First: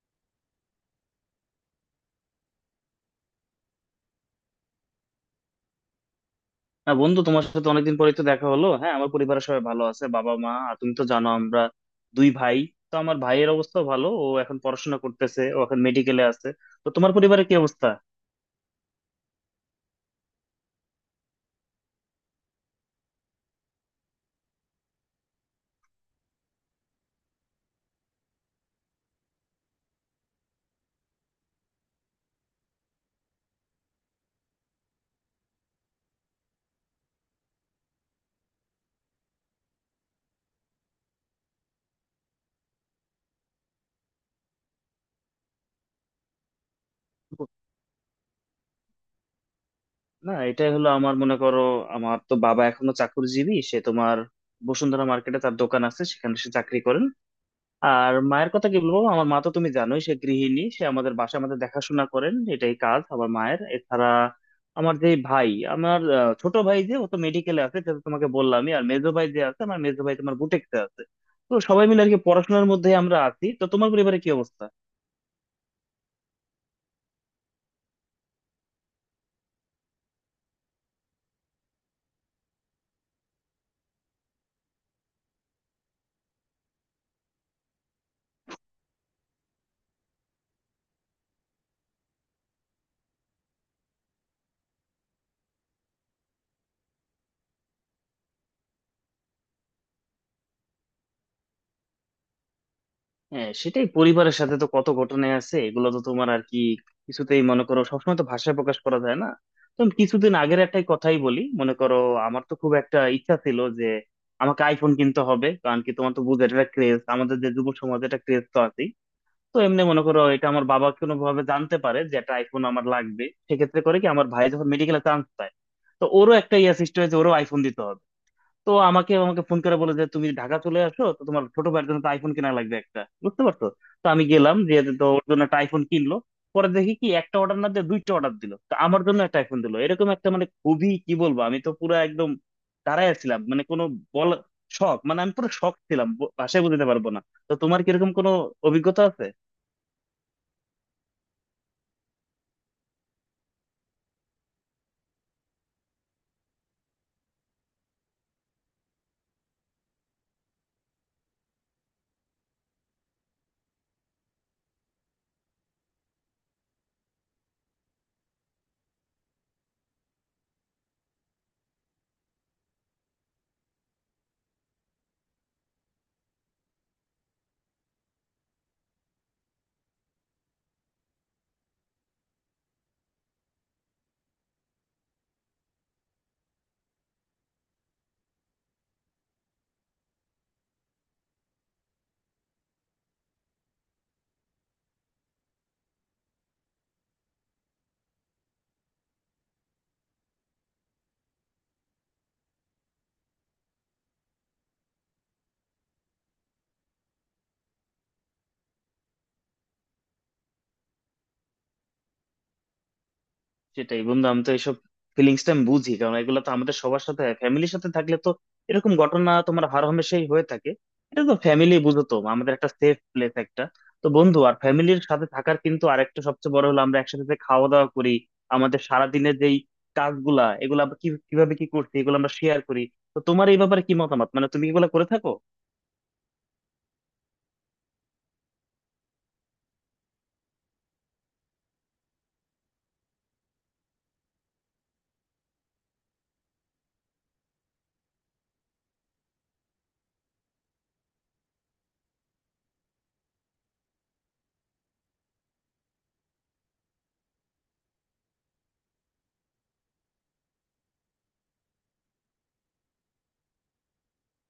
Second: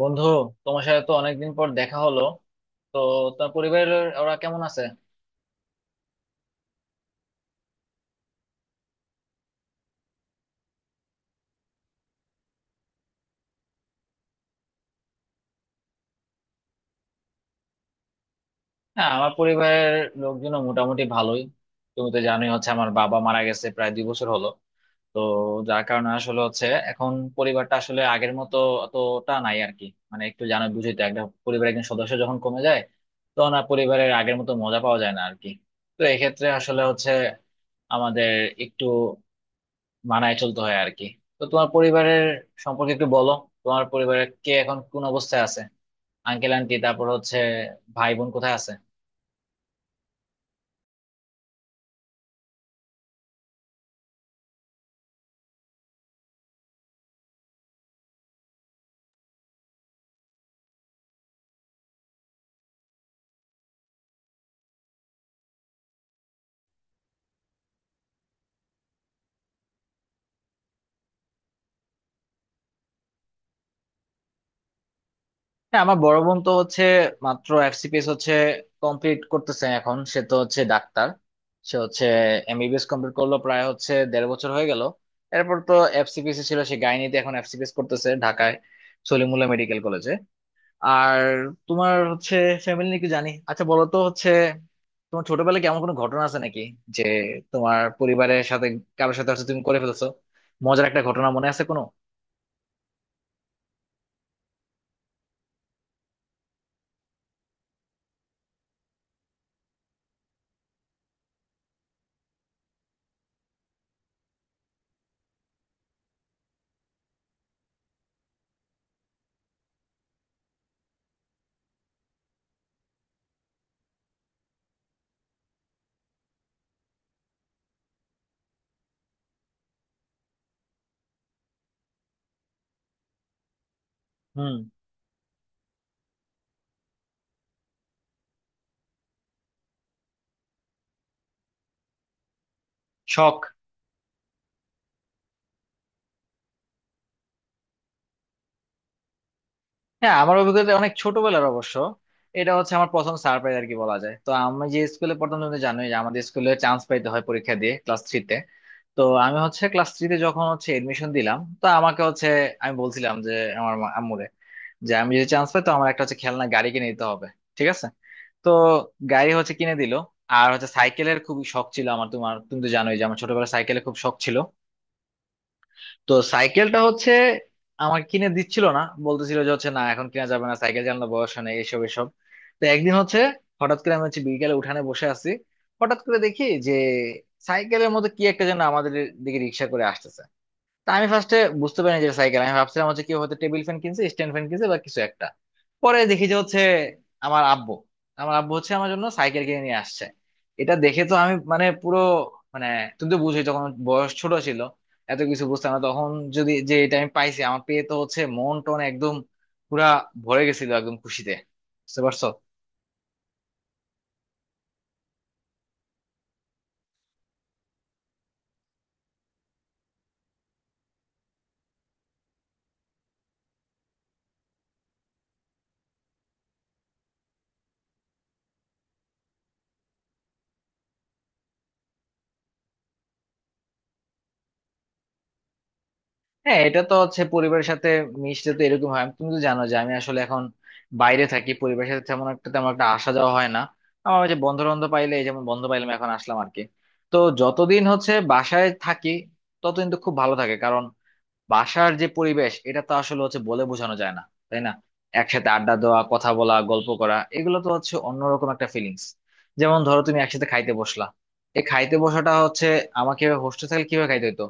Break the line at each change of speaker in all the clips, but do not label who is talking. বন্ধু, তোমার সাথে তো অনেকদিন পর দেখা হলো। তো তোমার পরিবারের ওরা কেমন আছে?
হ্যাঁ বন্ধু, তোমার সাথে অনেকদিন পরেই তো দেখা হলো। হ্যাঁ, আমার পরিবারের সবাই ভালো আছে। বাবা, মা, আর তুমি তো জানো আমরা দুই ভাই। তো আমার ভাইয়ের অবস্থা ভালো, ও এখন পড়াশোনা করতেছে, ও এখন মেডিকেলে আছে। তো তোমার পরিবারে কি অবস্থা?
হ্যাঁ, আমার পরিবারের লোকজনও মোটামুটি ভালোই। তুমি তো জানোই হচ্ছে আমার বাবা মারা গেছে প্রায় 2 বছর হলো। তো যার কারণে আসলে হচ্ছে এখন পরিবারটা আসলে আগের মতো অতটা নাই আর কি। মানে একটু জানো বুঝি তো, একজন পরিবারের একজন সদস্য যখন কমে যায় তখন আর পরিবারের আগের মতো মজা পাওয়া যায় না আর কি। তো এক্ষেত্রে আসলে হচ্ছে আমাদের একটু মানায় চলতে হয় আর কি। তো তোমার পরিবারের সম্পর্কে একটু বলো। তোমার পরিবারের কে এখন কোন অবস্থায় আছে? আঙ্কেল আন্টি, তারপর হচ্ছে ভাই বোন কোথায় আছে?
না, এটাই হলো আমার, মনে করো, আমার তো বাবা এখনো চাকরিজীবী, সে তোমার বসুন্ধরা মার্কেটে তার দোকান আছে, সেখানে সে চাকরি করেন। আর মায়ের কথা কি বলবো, আমার মা তো তুমি জানোই সে গৃহিণী, সে আমাদের বাসায় আমাদের দেখাশোনা করেন, এটাই কাজ আমার মায়ের। এছাড়া আমার যে ভাই, আমার ছোট ভাই যে, ও তো মেডিকেলে আছে সেটা তো তোমাকে বললামই। আর মেজো ভাই যে আছে, আমার মেজো ভাই তোমার বুটেক্সে আছে। তো সবাই মিলে আর কি পড়াশোনার মধ্যে আমরা আছি। তো তোমার পরিবারে কি অবস্থা?
হ্যাঁ, আমার বড় বোন তো হচ্ছে মাত্র এফসিপিএস হচ্ছে কমপ্লিট করতেছে এখন। সে তো হচ্ছে ডাক্তার। সে হচ্ছে এমবিবিএস কমপ্লিট করলো প্রায় হচ্ছে দেড় বছর হয়ে গেল। এরপর তো এফসিপিএস ছিল, সে গাইনিতে এখন এফসিপিএস করতেছে ঢাকায় সলিমুল্লাহ মেডিকেল কলেজে। আর তোমার হচ্ছে ফ্যামিলি নিয়ে কি জানি, আচ্ছা বলো তো হচ্ছে, তোমার ছোটবেলায় কেমন কোনো ঘটনা আছে নাকি, যে তোমার পরিবারের সাথে কারোর সাথে হচ্ছে তুমি করে ফেলছো, মজার একটা ঘটনা মনে আছে কোনো?
হ্যাঁ, সেটাই, পরিবারের সাথে তো কত ঘটনাই আছে, এগুলো তো তোমার আর কি কিছুতেই, মনে করো, সবসময় তো ভাষায় প্রকাশ করা যায় না। তো আমি কিছুদিন আগের একটাই কথাই বলি, মনে করো আমার তো খুব একটা ইচ্ছা ছিল যে আমাকে আইফোন কিনতে হবে। কারণ কি, তোমার তো বুঝে এটা ক্রেজ, আমাদের যে যুব সমাজে এটা ক্রেজ তো আছেই। তো এমনি মনে করো, এটা আমার বাবা কোনো ভাবে জানতে পারে যে একটা আইফোন আমার লাগবে। সেক্ষেত্রে করে কি, আমার ভাই যখন মেডিকেলে চান্স পায়, তো ওরও একটা ইয়া সৃষ্টি হয়েছে, ওরও আইফোন দিতে হবে। তো আমাকে আমাকে ফোন করে বলে যে তুমি ঢাকা চলে আসো, তো তোমার ছোট ভাইয়ের জন্য তো আইফোন কেনা লাগবে একটা, বুঝতে পারছো? তো আমি
হুম।
গেলাম যে, তো ওর জন্য একটা আইফোন কিনলো। পরে দেখি কি, একটা অর্ডার না দিয়ে দুইটা অর্ডার দিল, তো আমার জন্য একটা আইফোন দিল। এরকম একটা, মানে, খুবই কি বলবো, আমি তো পুরো একদম দাঁড়ায় ছিলাম,
শখ।
মানে কোনো বল, শখ মানে, আমি পুরো শখ ছিলাম, ভাষায় বোঝাতে পারবো না। তো তোমার কিরকম কোনো অভিজ্ঞতা আছে?
হ্যাঁ, আমার অভিজ্ঞতা অনেক ছোটবেলার অবশ্য। এটা হচ্ছে আমার প্রথম সারপ্রাইজ আর কি বলা যায়। তো আমি যে স্কুলে পড়তাম, তুমি তো জানোই যে আমাদের স্কুলে চান্স পাইতে হয় পরীক্ষা দিয়ে ক্লাস থ্রিতে। তো আমি হচ্ছে ক্লাস থ্রিতে যখন হচ্ছে এডমিশন দিলাম, তো আমাকে হচ্ছে, আমি বলছিলাম যে আমার আম্মুরে, যে আমি যদি চান্স পাই তো আমার একটা হচ্ছে খেলনা গাড়ি কিনে দিতে হবে। ঠিক আছে। তো গাড়ি হচ্ছে কিনে দিল। আর হচ্ছে সাইকেলের খুব শখ ছিল আমার, তোমার তুমি তো জানোই যে আমার ছোটবেলায় সাইকেলের খুব শখ ছিল। তো সাইকেলটা হচ্ছে আমাকে কিনে দিচ্ছিল না। বলতেছিল যে হচ্ছে না এখন কিনা যাবে না, সাইকেল চালানোর বয়স হয় না, এইসব এসব। তো একদিন হচ্ছে হঠাৎ করে আমি হচ্ছে বিকেলে উঠানে বসে আছি। হঠাৎ করে দেখি যে সাইকেলের মতো কি একটা যেন আমাদের দিকে রিক্সা করে আসতেছে। তা আমি ফার্স্টে বুঝতে পারিনি যে সাইকেল। আমি ভাবছিলাম হচ্ছে কি হয়তো টেবিল ফ্যান কিনছে, স্ট্যান্ড ফ্যান কিনছে, বা কিছু একটা। পরে দেখি যে হচ্ছে আমার আব্বু, আমার আব্বু হচ্ছে আমার জন্য সাইকেল কিনে নিয়ে আসছে। এটা দেখে তো আমি মানে পুরো, মানে, তুমি তো বুঝোই তখন বয়স ছোট ছিল, এত কিছু বুঝতাম না তখন। যদি যে এটা আমি পাইছি, আমার পেয়ে তো হচ্ছে মন টন একদম পুরা ভরে গেছিল একদম খুশিতে। বুঝতে পারছো।
সেটাই বন্ধু, আমি তো এইসব ফিলিংস টা আমি বুঝি। কারণ এগুলো তো আমাদের সবার সাথে, ফ্যামিলির সাথে থাকলে তো এরকম ঘটনা তোমার হরহামেশাই হয়ে থাকে। এটা তো ফ্যামিলি, বুঝো তো, আমাদের একটা সেফ প্লেস একটা। তো বন্ধু, আর ফ্যামিলির সাথে থাকার কিন্তু আরেকটা সবচেয়ে বড় হলো আমরা একসাথে যে খাওয়া দাওয়া করি, আমাদের সারাদিনের যেই কাজগুলা, এগুলো আমরা কিভাবে কি করছি এগুলো আমরা শেয়ার করি। তো তোমার এই ব্যাপারে কি মতামত, মানে তুমি এগুলো করে থাকো?
হ্যাঁ, এটা তো হচ্ছে পরিবারের সাথে মিশতে তো এরকম হয়। তুমি তো জানো যে আমি আসলে এখন বাইরে থাকি, পরিবারের সাথে তেমন একটা আসা যাওয়া হয় না। আমার ওই যে বন্ধু বান্ধব পাইলে, এই যেমন বন্ধু পাইলাম এখন আসলাম আর কি। তো যতদিন হচ্ছে বাসায় থাকি ততদিন তো খুব ভালো থাকে। কারণ বাসার যে পরিবেশ এটা তো আসলে হচ্ছে বলে বোঝানো যায় না, তাই না? একসাথে আড্ডা দেওয়া, কথা বলা, গল্প করা, এগুলো তো হচ্ছে অন্যরকম একটা ফিলিংস। যেমন ধরো তুমি একসাথে খাইতে বসলা। এই খাইতে বসাটা হচ্ছে আমাকে হোস্টেল থাকলে কিভাবে খাইতে হতো,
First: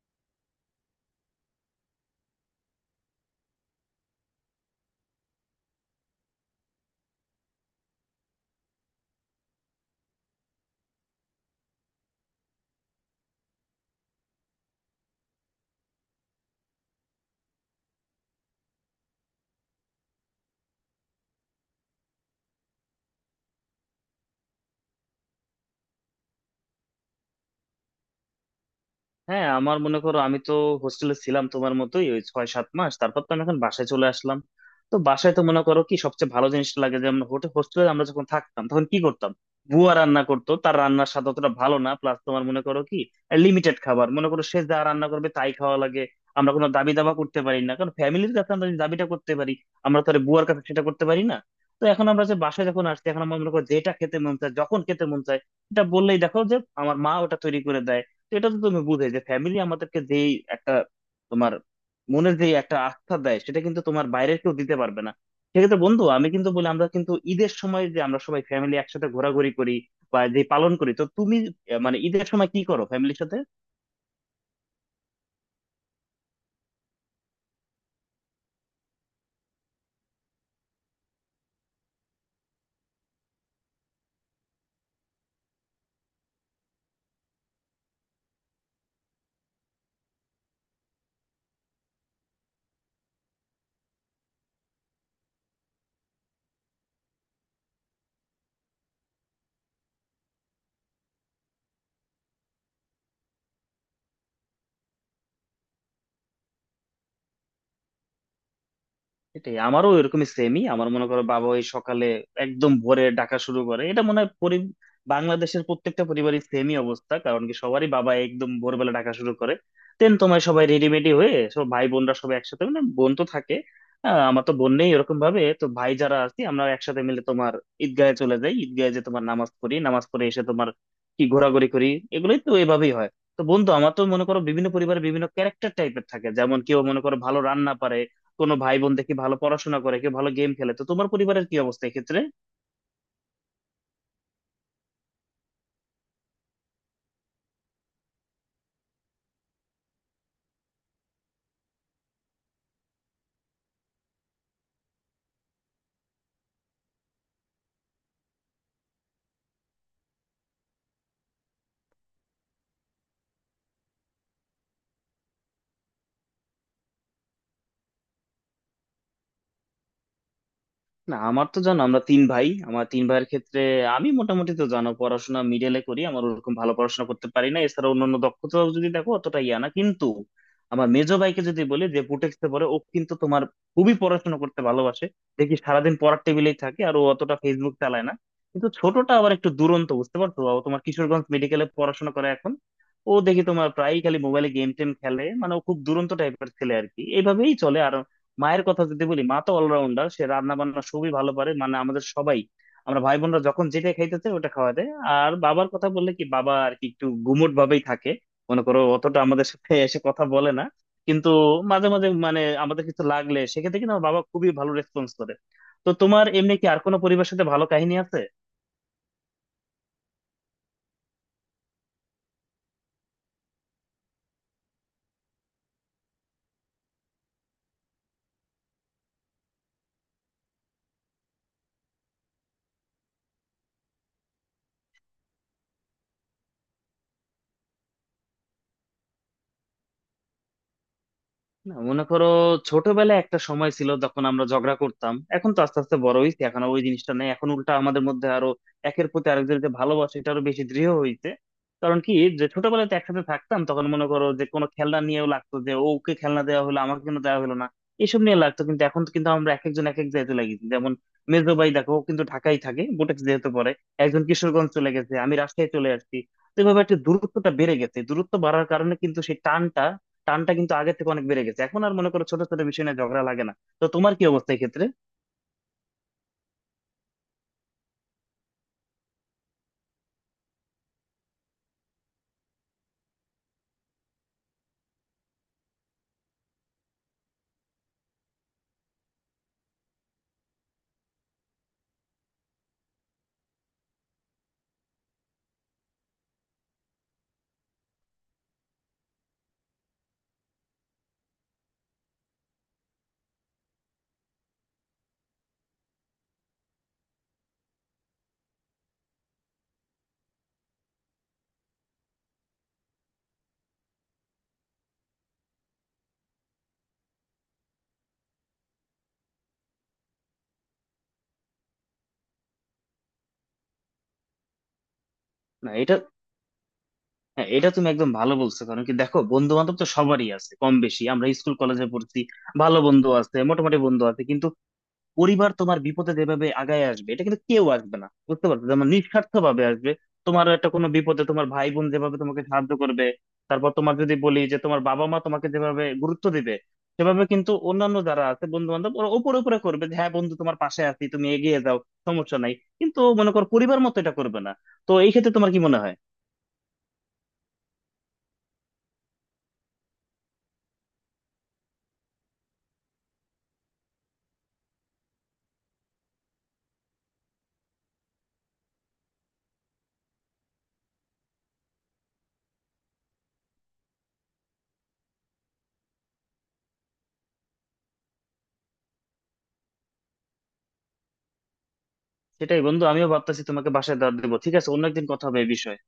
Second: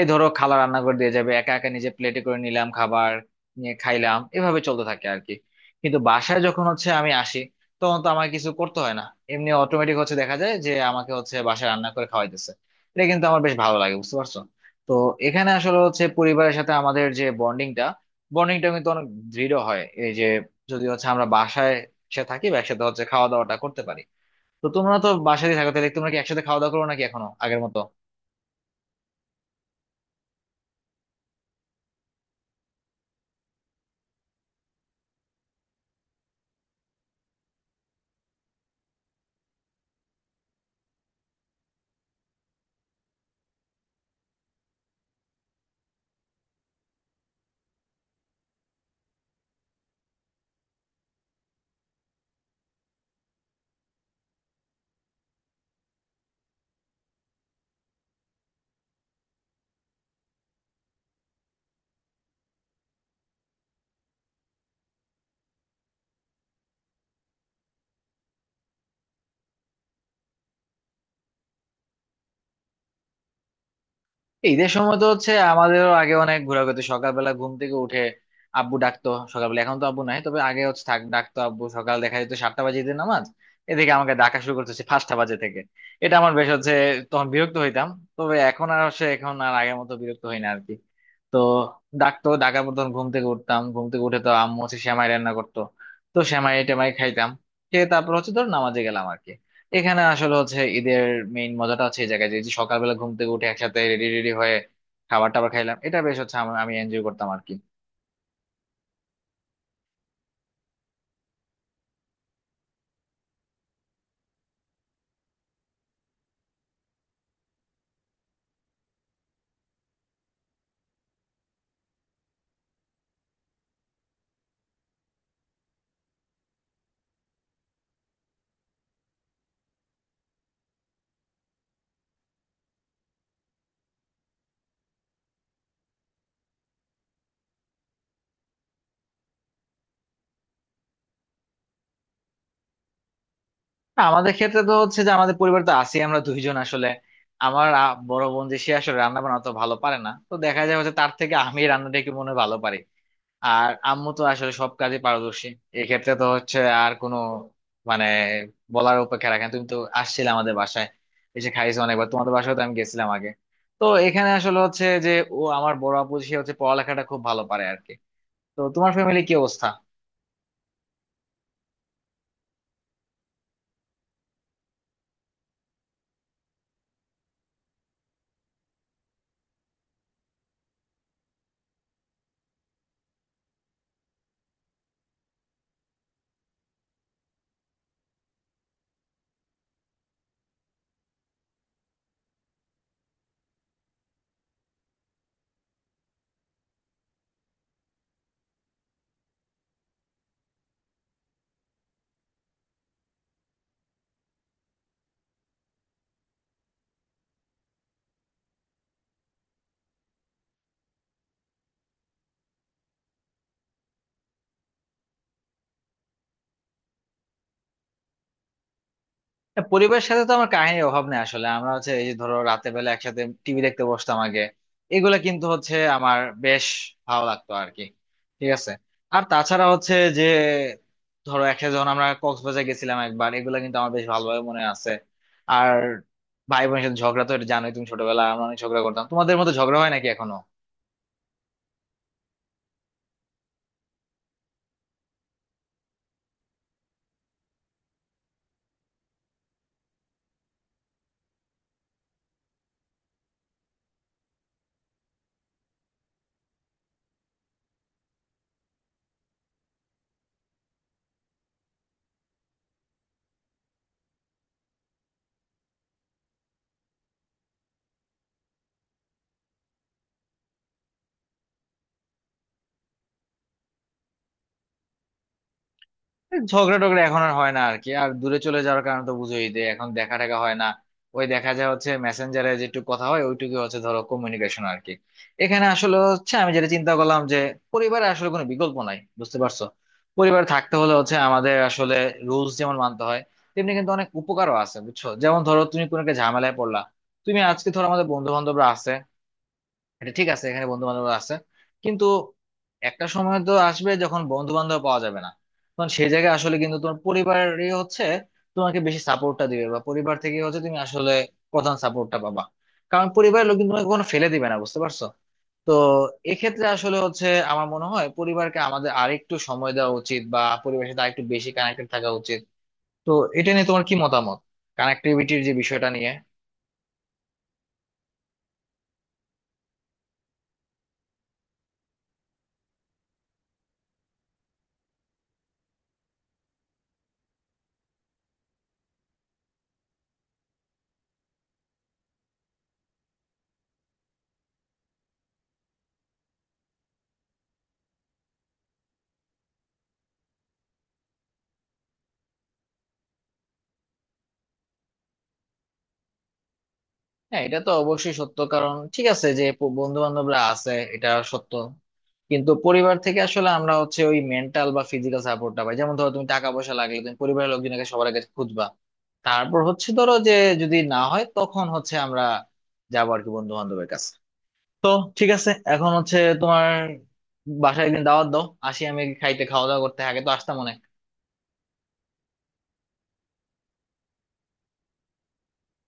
এই ধরো খালা রান্না করে দিয়ে যাবে, একা একা নিজে প্লেটে করে নিলাম খাবার, নিয়ে খাইলাম, এভাবে চলতে থাকে আর কি। কিন্তু বাসায় যখন হচ্ছে আমি আসি, তখন তো আমার কিছু করতে হয় না। এমনি অটোমেটিক হচ্ছে দেখা যায় যে আমাকে হচ্ছে বাসায় রান্না করে খাওয়াইতেছে। এটা কিন্তু আমার বেশ ভালো লাগে, বুঝতে পারছো। তো এখানে আসলে হচ্ছে পরিবারের সাথে আমাদের যে বন্ডিংটা, কিন্তু অনেক দৃঢ় হয় এই যে, যদি হচ্ছে আমরা বাসায় সে থাকি বা একসাথে হচ্ছে খাওয়া দাওয়াটা করতে পারি। তো তোমরা তো বাসায় থাকো, তাহলে তোমরা কি একসাথে খাওয়া দাওয়া করো নাকি এখনো আগের মতো?
হ্যাঁ, আমার মনে করো, আমি তো হোস্টেলে ছিলাম তোমার মতোই ওই ছয় সাত মাস, তারপর তো আমি এখন বাসায় চলে আসলাম। তো বাসায় তো মনে করো কি সবচেয়ে ভালো জিনিসটা লাগে যে, আমরা হোস্টেলে আমরা যখন থাকতাম তখন কি করতাম, বুয়া রান্না করতো, তার রান্নার স্বাদ অতটা ভালো না। প্লাস তোমার মনে করো কি, লিমিটেড খাবার, মনে করো সে যা রান্না করবে তাই খাওয়া লাগে। আমরা কোনো দাবি দাবা করতে পারি না, কারণ ফ্যামিলির কাছে আমরা যদি দাবিটা করতে পারি, আমরা তো আর বুয়ার কাছে সেটা করতে পারি না। তো এখন আমরা যে বাসায় যখন আসছি, এখন আমরা মনে করো যেটা খেতে মন চায়, যখন খেতে মন চায়, এটা বললেই দেখো যে আমার মা ওটা তৈরি করে দেয়। তো এটা তো তুমি বুঝে যে ফ্যামিলি আমাদেরকে যেই একটা তোমার মনের যে একটা আস্থা দেয়, সেটা কিন্তু তোমার বাইরের কেউ দিতে পারবে না। সেক্ষেত্রে বন্ধু, আমি কিন্তু বলি আমরা কিন্তু ঈদের সময় যে আমরা সবাই ফ্যামিলি একসাথে ঘোরাঘুরি করি বা যে পালন করি। তো তুমি, মানে, ঈদের সময় কি করো ফ্যামিলির সাথে?
ঈদের সময় তো হচ্ছে আমাদেরও আগে অনেক ঘোরাঘুরি হতো। সকালবেলা ঘুম থেকে উঠে আব্বু ডাকতো সকালবেলা, এখন তো আব্বু নাই, তবে আগে হচ্ছে থাক ডাকতো আব্বু। সকাল দেখা যেত 7টা বাজে ঈদের নামাজ, এদিকে আমাকে ডাকা শুরু করতেছে 5টা বাজে থেকে। এটা আমার বেশ হচ্ছে তখন বিরক্ত হইতাম, তবে এখন আর সে এখন আর আগের মতো বিরক্ত হই না আর কি। তো ডাকতো, ডাকার পর তখন ঘুম থেকে উঠতাম। ঘুম থেকে উঠে তো আম্মু হচ্ছে সেমাই রান্না করতো। তো সেমাই টেমাই খাইতাম, খেয়ে তারপর হচ্ছে ধর নামাজে গেলাম আর কি। এখানে আসলে হচ্ছে ঈদের মেইন মজাটা হচ্ছে এই জায়গায় যে, এই যে সকালবেলা ঘুম থেকে উঠে একসাথে রেডি রেডি হয়ে খাবার টাবার খাইলাম, এটা বেশ হচ্ছে আমি এনজয় করতাম আর কি।
এটাই, আমারও এরকম সেমই, আমার মনে করো বাবা ওই সকালে একদম ভোরে ডাকা শুরু করে। এটা মনে হয় বাংলাদেশের প্রত্যেকটা পরিবারের সেমই অবস্থা। কারণ কি, সবারই বাবা একদম ভোরবেলা ডাকা শুরু করে দেন। তোমার সবাই রেডিমেডি হয়ে, সব ভাই বোনরা সবাই একসাথে, মানে বোন তো থাকে, আমার তো বোন নেই, এরকম ভাবে তো ভাই যারা আছি আমরা একসাথে মিলে তোমার ঈদগাহে চলে যাই, ঈদগাহে যে তোমার নামাজ পড়ি, নামাজ পড়ে এসে তোমার কি ঘোরাঘুরি করি, এগুলোই তো এভাবেই হয়। তো বন্ধু, আমার তো মনে করো বিভিন্ন পরিবারে বিভিন্ন ক্যারেক্টার টাইপের থাকে। যেমন কেউ মনে করো ভালো রান্না পারে, কোনো ভাই বোন দেখি ভালো পড়াশোনা করে, কেউ ভালো গেম খেলে। তো তোমার পরিবারের কি অবস্থা এক্ষেত্রে?
না, আমাদের ক্ষেত্রে তো হচ্ছে যে আমাদের পরিবার তো আছি আমরা দুইজন আসলে। আমার বড় বোন যে সে আসলে রান্না বান্না অত ভালো পারে না, তো দেখা যায় হচ্ছে তার থেকে আমি রান্নাটা একটু মনে হয় ভালো পারি। আর আম্মু তো আসলে সব কাজে পারদর্শী। এক্ষেত্রে তো হচ্ছে আর কোনো, মানে, বলার অপেক্ষা রাখেন। তুমি তো আসছিলে আমাদের বাসায়, এসে খাইছো অনেকবার। তোমাদের বাসায় তো আমি গেছিলাম আগে। তো এখানে আসলে হচ্ছে যে, ও আমার বড় আপু সে হচ্ছে পড়ালেখাটা খুব ভালো পারে আর কি। তো তোমার ফ্যামিলি কি অবস্থা?
না, আমার তো জানো আমরা তিন ভাই। আমার তিন ভাইয়ের ক্ষেত্রে আমি মোটামুটি তো জানো পড়াশোনা মিডলে করি, আমার ওরকম ভালো পড়াশোনা করতে পারি না। এছাড়া অন্যান্য দক্ষতা যদি দেখো অতটা ইয়া না কিন্তু। আমার মেজো ভাইকে যদি বলি, যে পুটেক্সে পড়ে ও, কিন্তু তোমার খুবই পড়াশোনা করতে ভালোবাসে। দেখি সারাদিন পড়ার টেবিলেই থাকে, আর ও অতটা ফেসবুক চালায় না। কিন্তু ছোটটা আবার একটু দুরন্ত, বুঝতে পারছো, ও তোমার কিশোরগঞ্জ মেডিকেলে পড়াশোনা করে এখন। ও দেখি তোমার প্রায়ই খালি মোবাইলে গেম টেম খেলে, মানে ও খুব দুরন্ত টাইপের ছেলে আর কি, এইভাবেই চলে। আর মায়ের কথা যদি বলি, মা তো অলরাউন্ডার, সে রান্না বান্না খুবই ভালো পারে। মানে আমাদের সবাই, আমরা ভাই বোনরা যখন যেটা খাইতে চাই, ওটা খাওয়া দেয়। আর বাবার কথা বললে কি, বাবা আর কি একটু গুমোট ভাবেই থাকে, মনে করো অতটা আমাদের সাথে এসে কথা বলে না। কিন্তু মাঝে মাঝে, মানে আমাদের কিছু লাগলে, সেক্ষেত্রে কিন্তু আমার বাবা খুবই ভালো রেসপন্স করে। তো তোমার এমনি কি আর কোনো পরিবারের সাথে ভালো কাহিনী আছে?
না, পরিবারের সাথে তো আমার কাহিনীর অভাব নেই আসলে। আমরা হচ্ছে এই যে ধরো রাতে বেলা একসাথে টিভি দেখতে বসতাম আগে, এগুলা কিন্তু হচ্ছে আমার বেশ ভালো লাগতো আর কি। ঠিক আছে। আর তাছাড়া হচ্ছে যে ধরো একসাথে যখন আমরা কক্সবাজার গেছিলাম একবার, এগুলা কিন্তু আমার বেশ ভালোভাবে মনে আছে। আর ভাই বোনের সাথে ঝগড়া তো এটা জানোই তুমি, ছোটবেলায় আমরা অনেক ঝগড়া করতাম। তোমাদের মতো ঝগড়া হয় নাকি এখনো?
না, মনে করো ছোটবেলায় একটা সময় ছিল যখন আমরা ঝগড়া করতাম, এখন তো আস্তে আস্তে বড় হয়েছি, এখন আর ওই জিনিসটা নেই। এখন উল্টা আমাদের মধ্যে আরো একের প্রতি আরেকজনের যে ভালোবাসা এটা আরো বেশি দৃঢ় হইছে। কারণ কি, যে ছোটবেলায় তো একসাথে থাকতাম, তখন মনে করো যে কোনো খেলনা নিয়েও লাগতো, যে ও ওকে খেলনা দেওয়া হলো আমাকে কেন দেওয়া হলো না, এসব নিয়ে লাগতো। কিন্তু এখন তো কিন্তু আমরা এক একজন এক এক জায়গাতে লাগি। যেমন মেজো ভাই দেখো ও কিন্তু ঢাকায় থাকে, বুটেক্স যেহেতু পরে, একজন কিশোরগঞ্জ চলে গেছে, আমি রাজশাহী চলে আসছি। তো এভাবে একটা দূরত্বটা বেড়ে গেছে, দূরত্ব বাড়ার কারণে কিন্তু সেই টানটা টানটা কিন্তু আগের থেকে অনেক বেড়ে গেছে, এখন আর মনে করো ছোট ছোট বিষয় নিয়ে ঝগড়া লাগে না। তো তোমার কি অবস্থা এই ক্ষেত্রে?
ঝগড়া টগড়া এখন আর হয় না আর কি। আর দূরে চলে যাওয়ার কারণে তো বুঝোই যে এখন দেখা টাকা হয় না। ওই দেখা যায় হচ্ছে মেসেঞ্জারে যেটুকু কথা হয়, ওইটুকু হচ্ছে ধরো কমিউনিকেশন আর কি। এখানে আসলে হচ্ছে আমি যেটা চিন্তা করলাম যে পরিবারে আসলে কোনো বিকল্প নাই, বুঝতে পারছো। পরিবারে থাকতে হলে হচ্ছে আমাদের আসলে রুলস যেমন মানতে হয়, তেমনি কিন্তু অনেক উপকারও আছে, বুঝছো। যেমন ধরো তুমি কোনো একটা ঝামেলায় পড়লা, তুমি আজকে ধরো আমাদের বন্ধু বান্ধবরা আছে, এটা ঠিক আছে এখানে বন্ধু বান্ধব আছে, কিন্তু একটা সময় তো আসবে যখন বন্ধু বান্ধব পাওয়া যাবে না। তখন সেই জায়গায় আসলে কিন্তু তোমার পরিবারই হচ্ছে তোমাকে বেশি সাপোর্টটা দিবে, বা পরিবার থেকে হচ্ছে তুমি আসলে প্রধান সাপোর্টটা পাবা। কারণ পরিবারের লোক কিন্তু তোমাকে কোনো ফেলে দিবে না, বুঝতে পারছো। তো এক্ষেত্রে আসলে হচ্ছে আমার মনে হয় পরিবারকে আমাদের আরেকটু সময় দেওয়া উচিত, বা পরিবারের সাথে আরেকটু বেশি কানেক্টেড থাকা উচিত। তো এটা নিয়ে তোমার কি মতামত, কানেক্টিভিটির যে
না
বিষয়টা
এটা
নিয়ে?
হ্যাঁ, এটা তুমি একদম ভালো বলছো। কারণ কি, দেখো বন্ধু বান্ধব তো সবারই আছে কম বেশি, আমরা স্কুল কলেজে পড়ছি, ভালো বন্ধু আছে, মোটামুটি বন্ধু আছে। কিন্তু পরিবার তোমার বিপদে যেভাবে আগায় আসবে এটা কিন্তু কেউ আসবে না, বুঝতে পারছো, যেমন নিঃস্বার্থ ভাবে আসবে। তোমার একটা কোনো বিপদে তোমার ভাই বোন যেভাবে তোমাকে সাহায্য করবে, তারপর তোমার যদি বলি যে তোমার বাবা মা তোমাকে যেভাবে গুরুত্ব দিবে, সেভাবে কিন্তু অন্যান্য যারা আছে বন্ধু বান্ধব, ওরা উপরে উপরে করবে যে হ্যাঁ বন্ধু তোমার পাশে আছি, তুমি এগিয়ে যাও, সমস্যা নাই। কিন্তু মনে করো পরিবার মতো এটা করবে না। তো এই ক্ষেত্রে তোমার কি মনে হয়?
হ্যাঁ এটা তো অবশ্যই সত্য, কারণ ঠিক আছে যে বন্ধু বান্ধবরা আছে এটা সত্য, কিন্তু পরিবার থেকে আসলে আমরা হচ্ছে ওই মেন্টাল বা ফিজিক্যাল সাপোর্টটা পাই। যেমন ধরো তুমি টাকা পয়সা লাগলে তুমি পরিবারের লোকজনকে সবার আগে খুঁজবা। তারপর হচ্ছে ধরো যে যদি না হয় তখন হচ্ছে আমরা যাবো আর কি বন্ধু বান্ধবের কাছে। তো ঠিক আছে, এখন হচ্ছে তোমার বাসায় একদিন দাওয়াত দাও, আসি আমি খাইতে, খাওয়া দাওয়া করতে। আগে তো আসতাম অনেক।
সেটাই বন্ধু, আমিও ভাবতেছি তোমাকে বাসায় দাওয়াত দেবো। ঠিক আছে, অন্য একদিন কথা হবে এই বিষয়ে।